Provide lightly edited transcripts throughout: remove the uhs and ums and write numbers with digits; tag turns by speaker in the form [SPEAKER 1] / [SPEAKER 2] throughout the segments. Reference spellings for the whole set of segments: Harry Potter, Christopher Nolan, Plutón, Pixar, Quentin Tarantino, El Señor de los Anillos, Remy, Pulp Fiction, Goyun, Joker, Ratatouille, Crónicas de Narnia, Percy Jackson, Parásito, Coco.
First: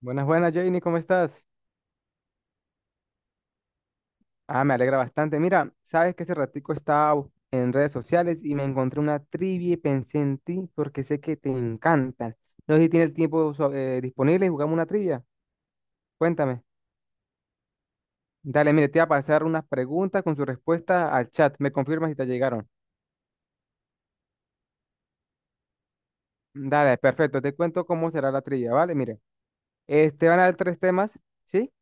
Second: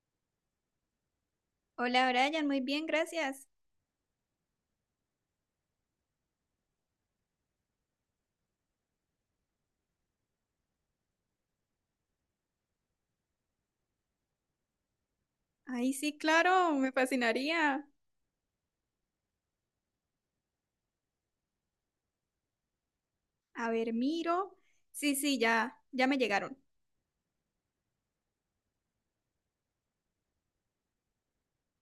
[SPEAKER 1] Buenas, buenas, Janie, ¿cómo estás?
[SPEAKER 2] Hola Brian, muy bien, gracias.
[SPEAKER 1] Ah, me alegra bastante. Mira, sabes que hace ratico estaba en redes sociales y me encontré una trivia y pensé en ti porque sé que te encantan. No sé si tienes el tiempo disponible y jugamos una trivia.
[SPEAKER 2] Ay, sí,
[SPEAKER 1] Cuéntame.
[SPEAKER 2] claro, me fascinaría.
[SPEAKER 1] Dale, mire, te voy a pasar unas preguntas con su respuesta al chat. Me confirmas si te llegaron.
[SPEAKER 2] A ver, miro. Sí, sí, ya, ya me llegaron.
[SPEAKER 1] Dale, perfecto. Te cuento cómo será la trivia, ¿vale? Mire, van a dar tres temas, ¿sí?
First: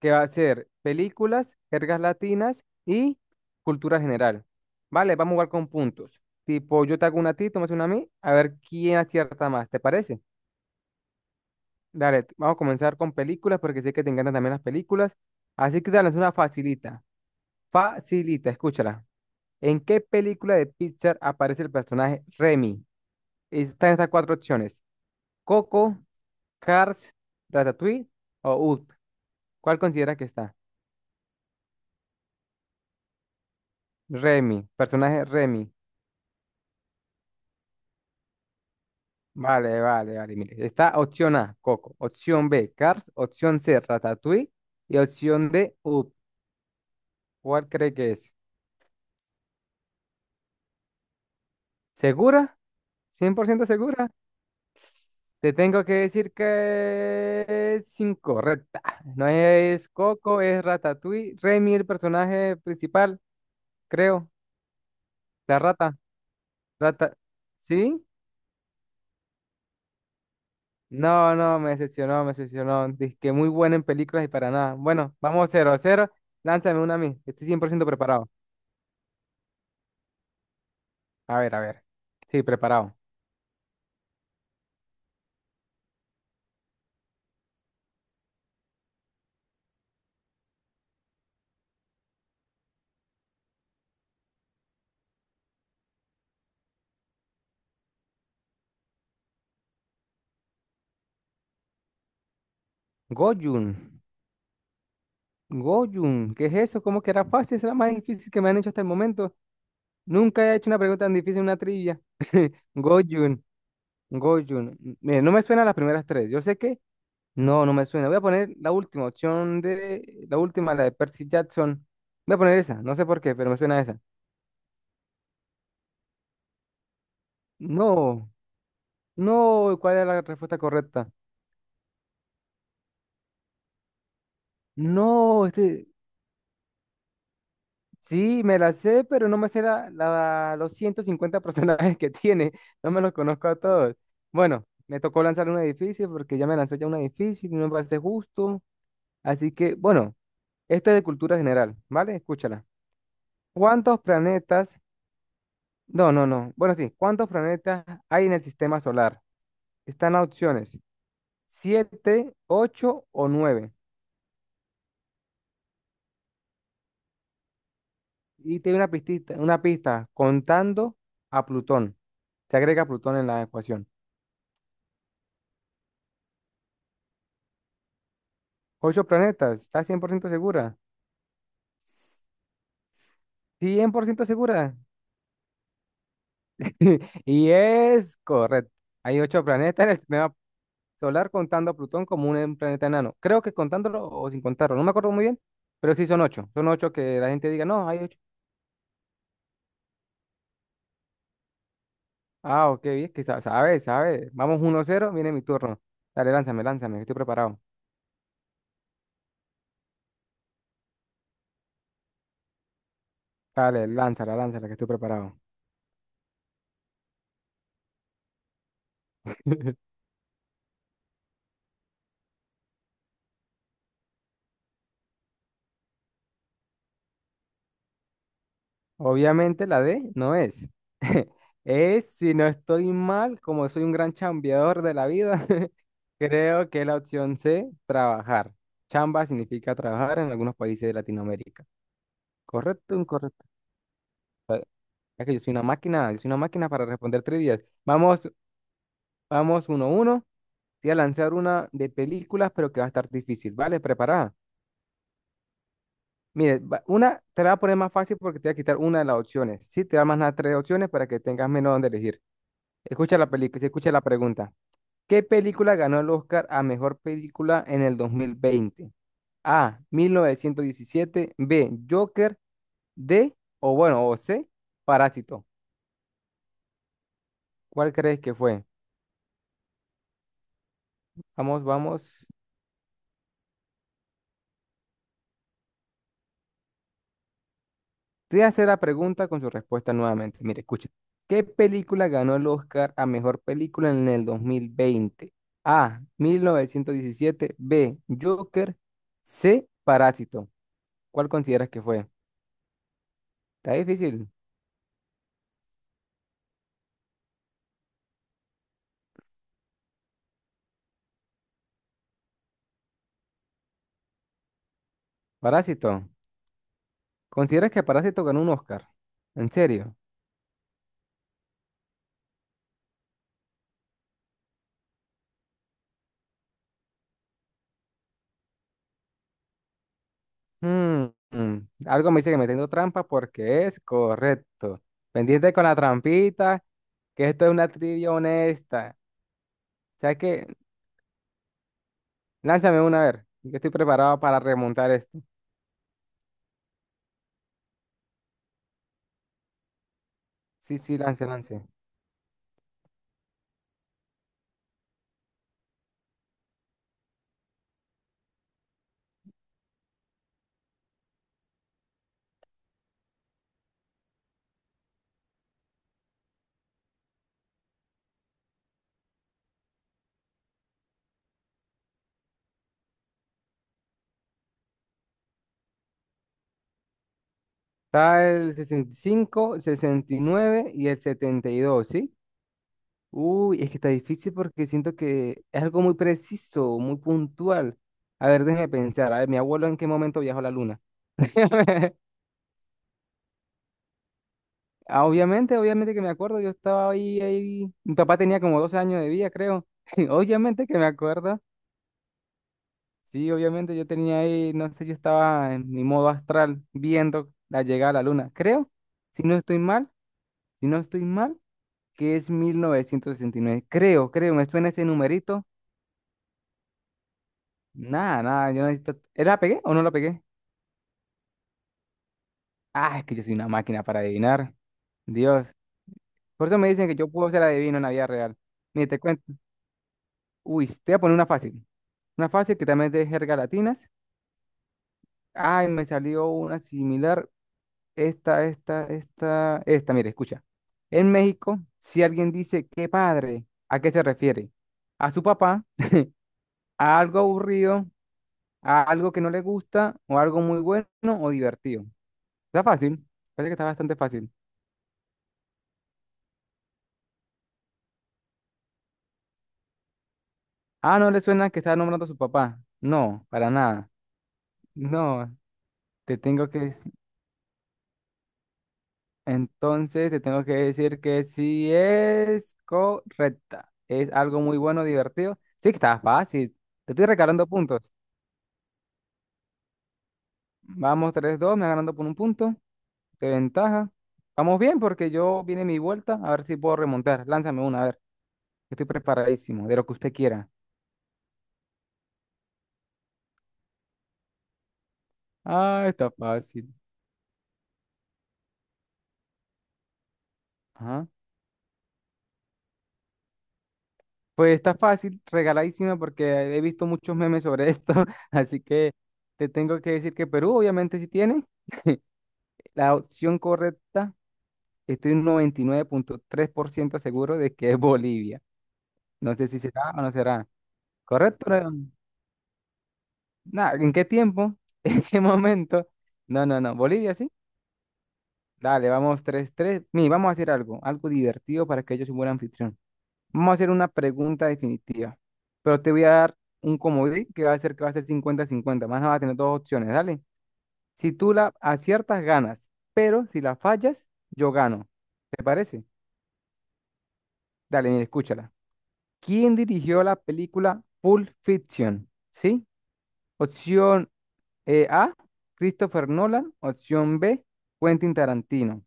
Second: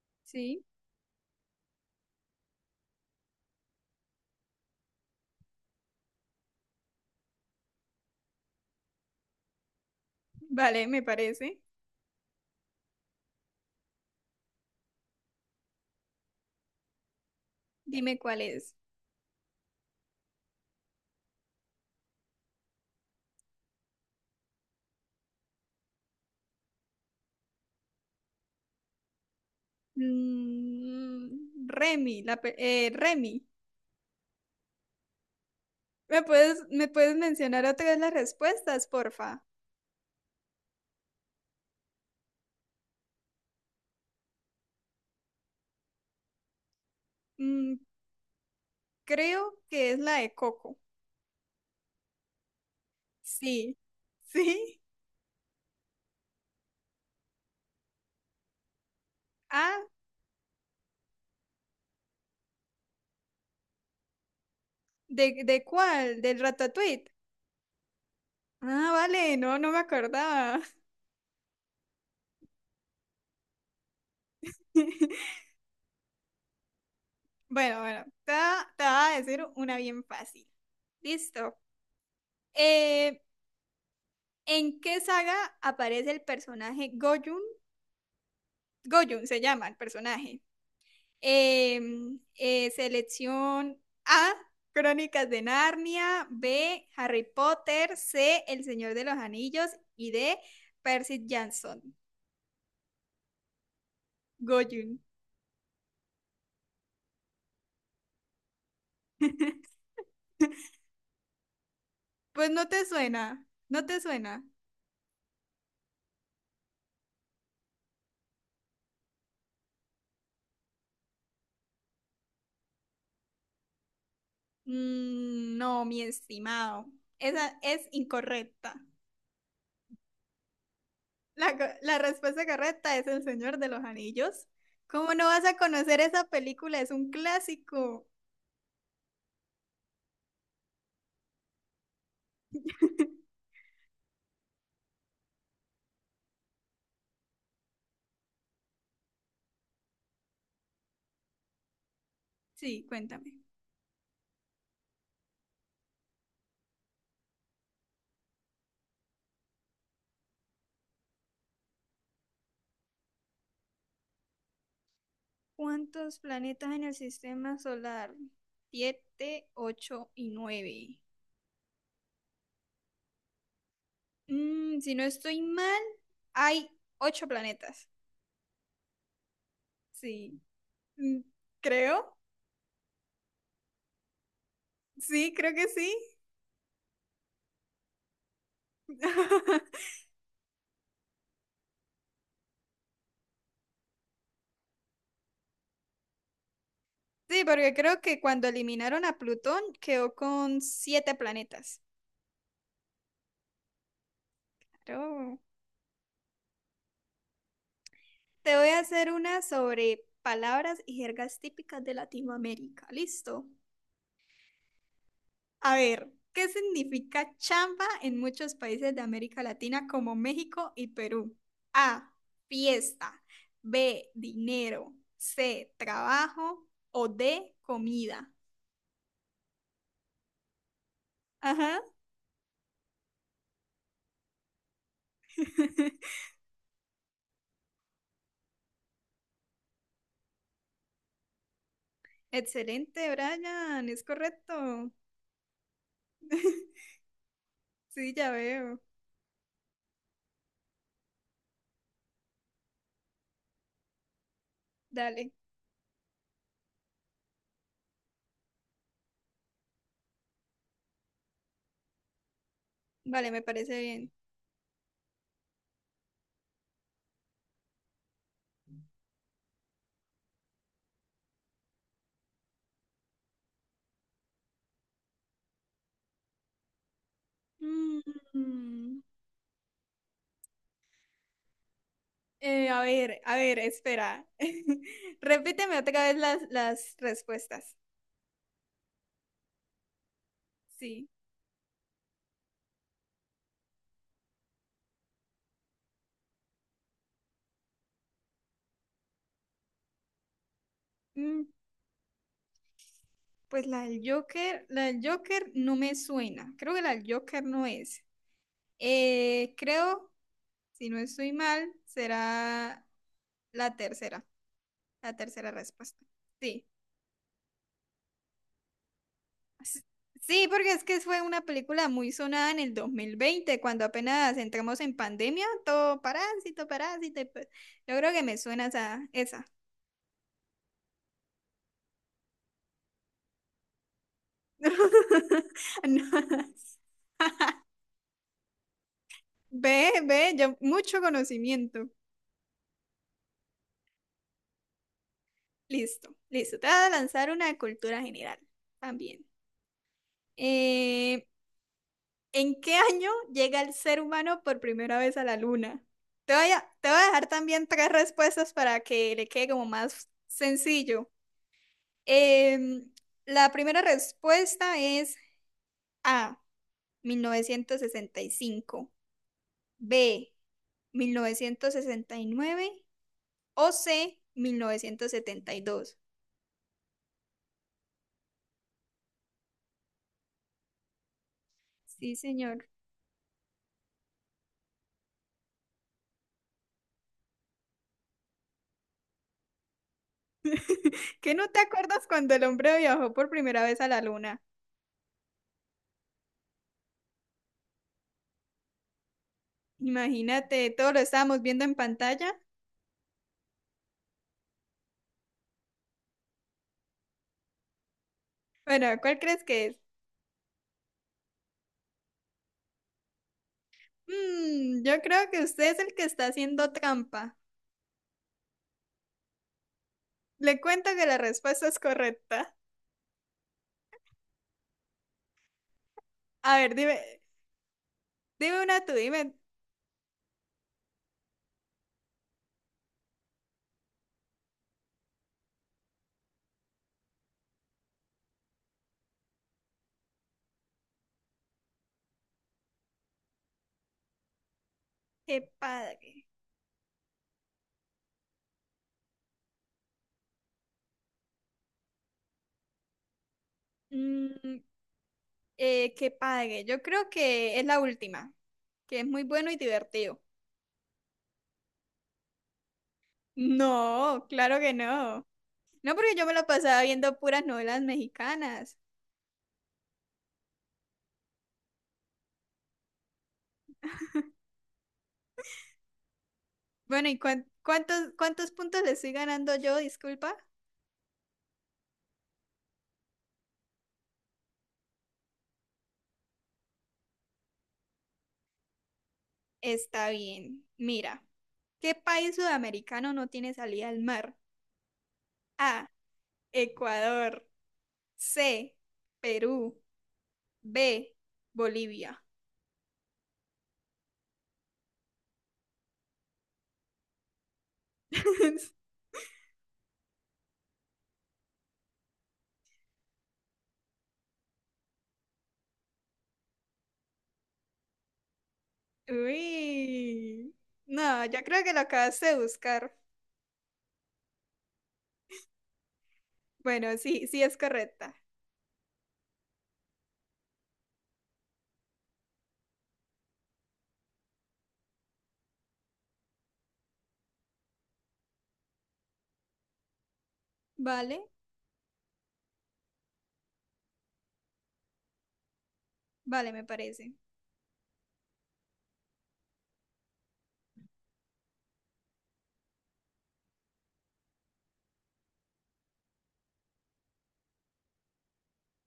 [SPEAKER 1] Que va a
[SPEAKER 2] Sí,
[SPEAKER 1] ser películas, jergas latinas y cultura general. Vale, vamos a jugar con puntos. Tipo, yo te hago una a ti, tú me haces una a mí, a ver quién acierta más, ¿te parece?
[SPEAKER 2] vale, me parece.
[SPEAKER 1] Dale, vamos a comenzar con películas porque sé que te encantan también las películas. Así que dale, es una facilita.
[SPEAKER 2] Dime cuál
[SPEAKER 1] Facilita,
[SPEAKER 2] es.
[SPEAKER 1] escúchala. ¿En qué película de Pixar aparece el personaje Remy? Están estas cuatro opciones. Coco, Cars, Ratatouille o Up. ¿Cuál consideras que está?
[SPEAKER 2] Remy, Remy.
[SPEAKER 1] Remy, personaje Remy.
[SPEAKER 2] ¿Me puedes mencionar otra vez las respuestas, porfa?
[SPEAKER 1] Vale, vale, vale. Mire, está opción A, Coco. Opción B, Cars. Opción C, Ratatouille. Y opción D, Up. ¿Cuál
[SPEAKER 2] Mm,
[SPEAKER 1] cree que es?
[SPEAKER 2] Creo que es la de Coco.
[SPEAKER 1] ¿Segura? ¿Cien por ciento
[SPEAKER 2] Sí,
[SPEAKER 1] segura?
[SPEAKER 2] ¿sí?
[SPEAKER 1] Te tengo que decir que es incorrecta. No
[SPEAKER 2] Ah,
[SPEAKER 1] es Coco, es Ratatouille. Remy, el personaje principal, creo.
[SPEAKER 2] ¿de,
[SPEAKER 1] La
[SPEAKER 2] de
[SPEAKER 1] rata.
[SPEAKER 2] cuál? ¿Del Ratatouille?
[SPEAKER 1] Rata. ¿Sí?
[SPEAKER 2] Ah, vale, no, no me acordaba.
[SPEAKER 1] No, no, me decepcionó, me decepcionó. Dice que muy buena en películas y para nada. Bueno, vamos cero a 0. Lánzame una a mí. Estoy cien por
[SPEAKER 2] Bueno,
[SPEAKER 1] ciento
[SPEAKER 2] bueno,
[SPEAKER 1] preparado.
[SPEAKER 2] te va a decir una bien fácil.
[SPEAKER 1] A ver,
[SPEAKER 2] Listo.
[SPEAKER 1] a ver. Sí, preparado.
[SPEAKER 2] Eh, ¿En qué saga aparece el personaje Goyun? Goyun se llama el personaje. Selección A, Crónicas de Narnia, B, Harry Potter, C, El Señor de los Anillos y D, Percy Jackson.
[SPEAKER 1] Goyun.
[SPEAKER 2] Goyun.
[SPEAKER 1] Goyun. ¿Qué es eso? ¿Cómo que era fácil? Es la más difícil que me han hecho hasta el momento. Nunca he hecho una pregunta tan difícil en una trivia.
[SPEAKER 2] Pues no te
[SPEAKER 1] Goyun.
[SPEAKER 2] suena, no te suena.
[SPEAKER 1] Goyun. Mire, no me suena las primeras tres. Yo sé que no me suena. Voy a poner la última opción de la última, la de Percy Jackson. Voy a poner esa. No sé por qué, pero me suena esa.
[SPEAKER 2] No, mi estimado. Esa es
[SPEAKER 1] No,
[SPEAKER 2] incorrecta.
[SPEAKER 1] no. ¿Cuál era la respuesta correcta?
[SPEAKER 2] La respuesta correcta es El Señor de los Anillos. ¿Cómo no vas
[SPEAKER 1] No,
[SPEAKER 2] a conocer esa película? Es un clásico.
[SPEAKER 1] Sí, me la sé, pero no me sé los 150 personajes que tiene. No me los conozco a todos. Bueno, me tocó lanzar un edificio porque ya me lanzó ya un edificio y no me parece justo. Así que, bueno, esto es de cultura general, ¿vale? Escúchala.
[SPEAKER 2] Sí, cuéntame.
[SPEAKER 1] ¿Cuántos planetas? No, no, no. Bueno, sí, ¿cuántos planetas hay en el sistema solar? Están las opciones: siete, ocho o nueve.
[SPEAKER 2] ¿Cuántos planetas en el sistema solar?
[SPEAKER 1] Y te doy una pistita,
[SPEAKER 2] Siete,
[SPEAKER 1] una pista,
[SPEAKER 2] ocho y
[SPEAKER 1] contando
[SPEAKER 2] nueve.
[SPEAKER 1] a Plutón. Se agrega Plutón en la ecuación.
[SPEAKER 2] Si no estoy mal, hay ocho planetas.
[SPEAKER 1] Ocho planetas, ¿estás 100%
[SPEAKER 2] Sí.
[SPEAKER 1] segura?
[SPEAKER 2] Mm, Creo.
[SPEAKER 1] Cien por ciento segura.
[SPEAKER 2] Sí, creo que sí.
[SPEAKER 1] Y es correcto. Hay ocho planetas en el sistema solar contando a Plutón como un planeta enano. Creo que contándolo o sin contarlo, no me acuerdo muy bien, pero sí son ocho. Son ocho que la
[SPEAKER 2] Sí,
[SPEAKER 1] gente diga,
[SPEAKER 2] porque
[SPEAKER 1] no, hay
[SPEAKER 2] creo
[SPEAKER 1] ocho.
[SPEAKER 2] que cuando eliminaron a Plutón quedó con siete planetas.
[SPEAKER 1] Ah, ok, bien, que sabe, sabe. Vamos 1 cero viene
[SPEAKER 2] Claro.
[SPEAKER 1] mi turno. Dale, lánzame, lánzame, que estoy preparado.
[SPEAKER 2] Te voy a hacer una sobre palabras y jergas típicas de Latinoamérica. ¿Listo?
[SPEAKER 1] Dale, lánzala, lánzala, que estoy preparado.
[SPEAKER 2] A ver, ¿qué significa chamba en muchos países de América Latina como México y Perú? A, fiesta. B, dinero. C, trabajo. O D, comida.
[SPEAKER 1] Obviamente la D no es.
[SPEAKER 2] Ajá.
[SPEAKER 1] Es, si no estoy mal, como soy un gran chambeador de la vida, creo que es la opción C, trabajar. Chamba significa trabajar en algunos países de Latinoamérica. ¿Correcto o
[SPEAKER 2] Excelente,
[SPEAKER 1] incorrecto?
[SPEAKER 2] Brian. Es
[SPEAKER 1] Ah,
[SPEAKER 2] correcto.
[SPEAKER 1] es que yo soy una máquina, yo soy una máquina para responder trivias.
[SPEAKER 2] Sí,
[SPEAKER 1] Vamos,
[SPEAKER 2] ya veo.
[SPEAKER 1] vamos uno a uno. Te voy a lanzar una de películas, pero que va a estar difícil. ¿Vale? Preparada.
[SPEAKER 2] Dale.
[SPEAKER 1] Mire, una te la voy a poner más fácil porque te voy a quitar una de las opciones. Sí, te voy a mandar tres opciones para que tengas menos donde elegir. Escucha la
[SPEAKER 2] Vale, me
[SPEAKER 1] película, se
[SPEAKER 2] parece
[SPEAKER 1] escucha la
[SPEAKER 2] bien.
[SPEAKER 1] pregunta. ¿Qué película ganó el Oscar a mejor película en el 2020? A, mil novecientos diecisiete. B, Joker. D. O bueno, o C, Parásito. ¿Cuál crees que fue?
[SPEAKER 2] Mm.
[SPEAKER 1] Vamos, vamos.
[SPEAKER 2] A ver, a ver, espera. Repíteme otra vez las respuestas.
[SPEAKER 1] Te voy a hacer la pregunta con su respuesta nuevamente. Mire, escucha.
[SPEAKER 2] Sí.
[SPEAKER 1] ¿Qué película ganó el Oscar a mejor película en el 2020? A, mil novecientos diecisiete. B, Joker. C, Parásito. ¿Cuál
[SPEAKER 2] Mm,
[SPEAKER 1] consideras que fue?
[SPEAKER 2] pues
[SPEAKER 1] Está difícil.
[SPEAKER 2] La del Joker no me suena. Creo que la del Joker no es. Creo, si no estoy mal, será la tercera, la tercera respuesta.
[SPEAKER 1] Parásito.
[SPEAKER 2] Sí.
[SPEAKER 1] ¿Consideras que Parásito ganó un Oscar? ¿En
[SPEAKER 2] S-
[SPEAKER 1] serio?
[SPEAKER 2] Sí, porque es que fue una película muy sonada en el 2020, cuando apenas entramos en pandemia, todo parásito, parásito. Y pues, yo creo que me suena esa, esa.
[SPEAKER 1] Mm, mm. Algo me dice que me tengo trampa porque es correcto. Pendiente con la
[SPEAKER 2] No.
[SPEAKER 1] trampita, que esto es una trivia honesta.
[SPEAKER 2] Ve,
[SPEAKER 1] O sea
[SPEAKER 2] ve,
[SPEAKER 1] que,
[SPEAKER 2] ya mucho conocimiento.
[SPEAKER 1] lánzame una a ver. Yo estoy preparado para remontar esto.
[SPEAKER 2] Listo, listo. Te voy a lanzar una de cultura general también.
[SPEAKER 1] Sí, sí, lance,
[SPEAKER 2] Eh,
[SPEAKER 1] lance.
[SPEAKER 2] ¿En qué año llega el ser humano por primera vez a la luna? Te voy a dejar también tres respuestas para que le quede como más sencillo. Em, la primera respuesta es A, 1965. B, 1969. OC dos.
[SPEAKER 1] Está el 65, 69 y nueve y el 72, ¿sí?
[SPEAKER 2] Sí, señor.
[SPEAKER 1] Uy, es que está difícil porque siento que es algo muy preciso, muy puntual. A ver, déjeme pensar. A ver, mi abuelo en qué momento viajó a la luna.
[SPEAKER 2] ¿Qué no te acuerdas cuando el hombre viajó por primera vez a la luna?
[SPEAKER 1] Ah, obviamente, obviamente que me acuerdo, yo estaba ahí, ahí, mi papá tenía como 12 años de vida, creo. Obviamente
[SPEAKER 2] Imagínate,
[SPEAKER 1] que me
[SPEAKER 2] todo lo estábamos
[SPEAKER 1] acuerdo.
[SPEAKER 2] viendo en pantalla.
[SPEAKER 1] Sí, obviamente yo tenía ahí, no sé, yo estaba en mi modo astral viendo la llegada a la luna. Creo,
[SPEAKER 2] Bueno, ¿cuál
[SPEAKER 1] si no
[SPEAKER 2] crees
[SPEAKER 1] estoy
[SPEAKER 2] que es?
[SPEAKER 1] mal, si no estoy mal, que es mil novecientos sesenta y nueve. Creo, creo, me suena ese
[SPEAKER 2] Yo creo que
[SPEAKER 1] numerito.
[SPEAKER 2] usted es el que está haciendo trampa.
[SPEAKER 1] Nada, nada, yo necesito... ¿La pegué o no la pegué?
[SPEAKER 2] Le cuento que la respuesta es correcta.
[SPEAKER 1] Ah, es que yo soy una máquina para adivinar. Dios. Por
[SPEAKER 2] A
[SPEAKER 1] eso me
[SPEAKER 2] ver,
[SPEAKER 1] dicen que
[SPEAKER 2] dime,
[SPEAKER 1] yo puedo ser adivino en la vida real.
[SPEAKER 2] dime una
[SPEAKER 1] Mire,
[SPEAKER 2] tú,
[SPEAKER 1] te cuento.
[SPEAKER 2] dime.
[SPEAKER 1] Uy, te voy a poner una fácil. Una fácil que también es de jerga latinas. Ay, me salió una similar. Esta, mire, escucha. En México, si alguien dice qué padre, ¿a qué se refiere? ¿A su
[SPEAKER 2] Qué
[SPEAKER 1] papá?
[SPEAKER 2] padre.
[SPEAKER 1] ¿A algo aburrido? ¿A algo que no le gusta? ¿O algo muy bueno o divertido? Está fácil. Parece que está bastante fácil.
[SPEAKER 2] Mm, Qué padre. Yo creo que es la última, que es muy bueno y divertido.
[SPEAKER 1] Ah, no le suena que está nombrando a su papá. No, para nada.
[SPEAKER 2] No, claro que no.
[SPEAKER 1] No,
[SPEAKER 2] No, porque
[SPEAKER 1] te
[SPEAKER 2] yo me lo
[SPEAKER 1] tengo que...
[SPEAKER 2] pasaba viendo puras novelas mexicanas.
[SPEAKER 1] Entonces te tengo que decir que sí es correcta. Es algo muy bueno, divertido. Sí, que está fácil. Te estoy
[SPEAKER 2] Bueno, ¿y
[SPEAKER 1] regalando
[SPEAKER 2] cuán-
[SPEAKER 1] puntos.
[SPEAKER 2] cuántos, cuántos puntos le estoy ganando yo? Disculpa.
[SPEAKER 1] Vamos tres dos, me vas ganando por un punto. De ventaja. Vamos bien porque yo viene mi vuelta. A ver si puedo remontar. Lánzame una, a ver. Estoy preparadísimo, de lo que
[SPEAKER 2] Está
[SPEAKER 1] usted quiera.
[SPEAKER 2] bien. Mira, ¿qué país sudamericano no tiene salida al mar?
[SPEAKER 1] Ah,
[SPEAKER 2] A,
[SPEAKER 1] está fácil.
[SPEAKER 2] Ecuador. C, Perú.
[SPEAKER 1] Ajá.
[SPEAKER 2] B, Bolivia.
[SPEAKER 1] Pues está fácil, regaladísima porque he visto muchos memes sobre esto. Así que te tengo que decir que Perú obviamente sí tiene. La opción correcta, estoy un 99.3% seguro de que es Bolivia. No sé si será o no será.
[SPEAKER 2] Uy. No, yo
[SPEAKER 1] ¿Correcto?
[SPEAKER 2] creo que lo acabaste de buscar.
[SPEAKER 1] Nada, ¿en qué tiempo? ¿En qué momento? No, no, no.
[SPEAKER 2] Bueno,
[SPEAKER 1] ¿Bolivia,
[SPEAKER 2] sí,
[SPEAKER 1] sí?
[SPEAKER 2] sí es correcta.
[SPEAKER 1] Dale, vamos tres, tres. Mire, vamos a hacer algo, algo divertido para que yo sea un buen anfitrión. Vamos a hacer una pregunta definitiva. Pero te voy a dar un comodín que va a ser 50-50. Más nada vas a tener dos opciones, dale. Si
[SPEAKER 2] Vale,
[SPEAKER 1] tú la aciertas, ganas. Pero si la fallas, yo gano. ¿Te parece?
[SPEAKER 2] vale, me parece.
[SPEAKER 1] Dale, mira, escúchala. ¿Quién dirigió la película Pulp Fiction? ¿Sí? Opción A, Christopher Nolan. Opción B, Quentin Tarantino.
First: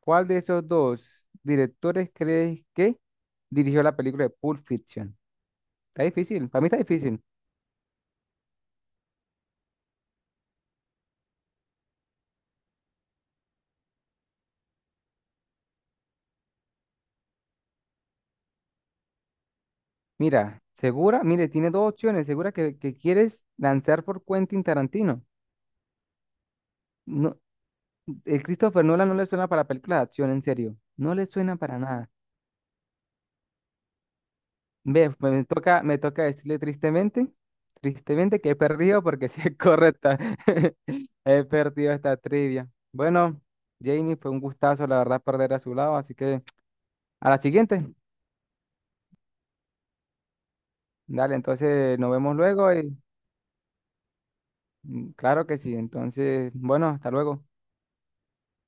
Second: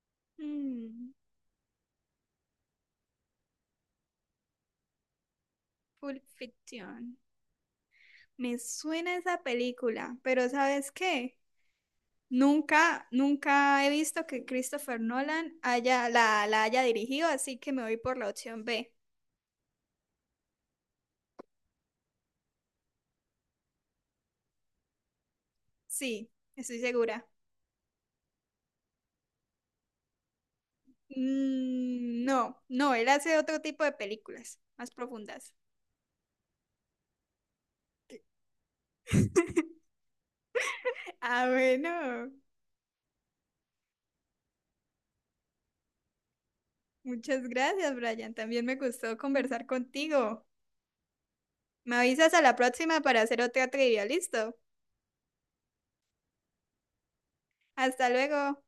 [SPEAKER 1] ¿Cuál de esos
[SPEAKER 2] Mm,
[SPEAKER 1] dos directores crees que dirigió la película de Pulp Fiction? Está
[SPEAKER 2] Pulp
[SPEAKER 1] difícil, para mí está
[SPEAKER 2] Fiction.
[SPEAKER 1] difícil.
[SPEAKER 2] Me suena esa película, pero ¿sabes qué? Nunca, nunca he visto que Christopher Nolan haya, la haya dirigido, así que me voy por la opción B.
[SPEAKER 1] Mira, segura, mire, tiene dos opciones. Segura que quieres lanzar por Quentin Tarantino.
[SPEAKER 2] Sí, estoy segura.
[SPEAKER 1] No, el Christopher Nolan no le suena para películas de acción, en serio. No le suena para nada.
[SPEAKER 2] No, no, él hace otro tipo de películas, más
[SPEAKER 1] Ve, pues
[SPEAKER 2] profundas.
[SPEAKER 1] me toca decirle tristemente, tristemente que he perdido porque sí es correcta. He
[SPEAKER 2] Ah,
[SPEAKER 1] perdido esta
[SPEAKER 2] bueno.
[SPEAKER 1] trivia. Bueno, Janie, fue un gustazo, la verdad, perder a su lado, así que a la
[SPEAKER 2] Muchas
[SPEAKER 1] siguiente.
[SPEAKER 2] gracias, Brian. También me gustó conversar contigo.
[SPEAKER 1] Dale,
[SPEAKER 2] Me
[SPEAKER 1] entonces nos
[SPEAKER 2] avisas
[SPEAKER 1] vemos
[SPEAKER 2] a la
[SPEAKER 1] luego y
[SPEAKER 2] próxima para hacer otra trivia, ¿listo?
[SPEAKER 1] mm, claro que sí. Entonces, bueno, hasta luego.
[SPEAKER 2] Hasta luego.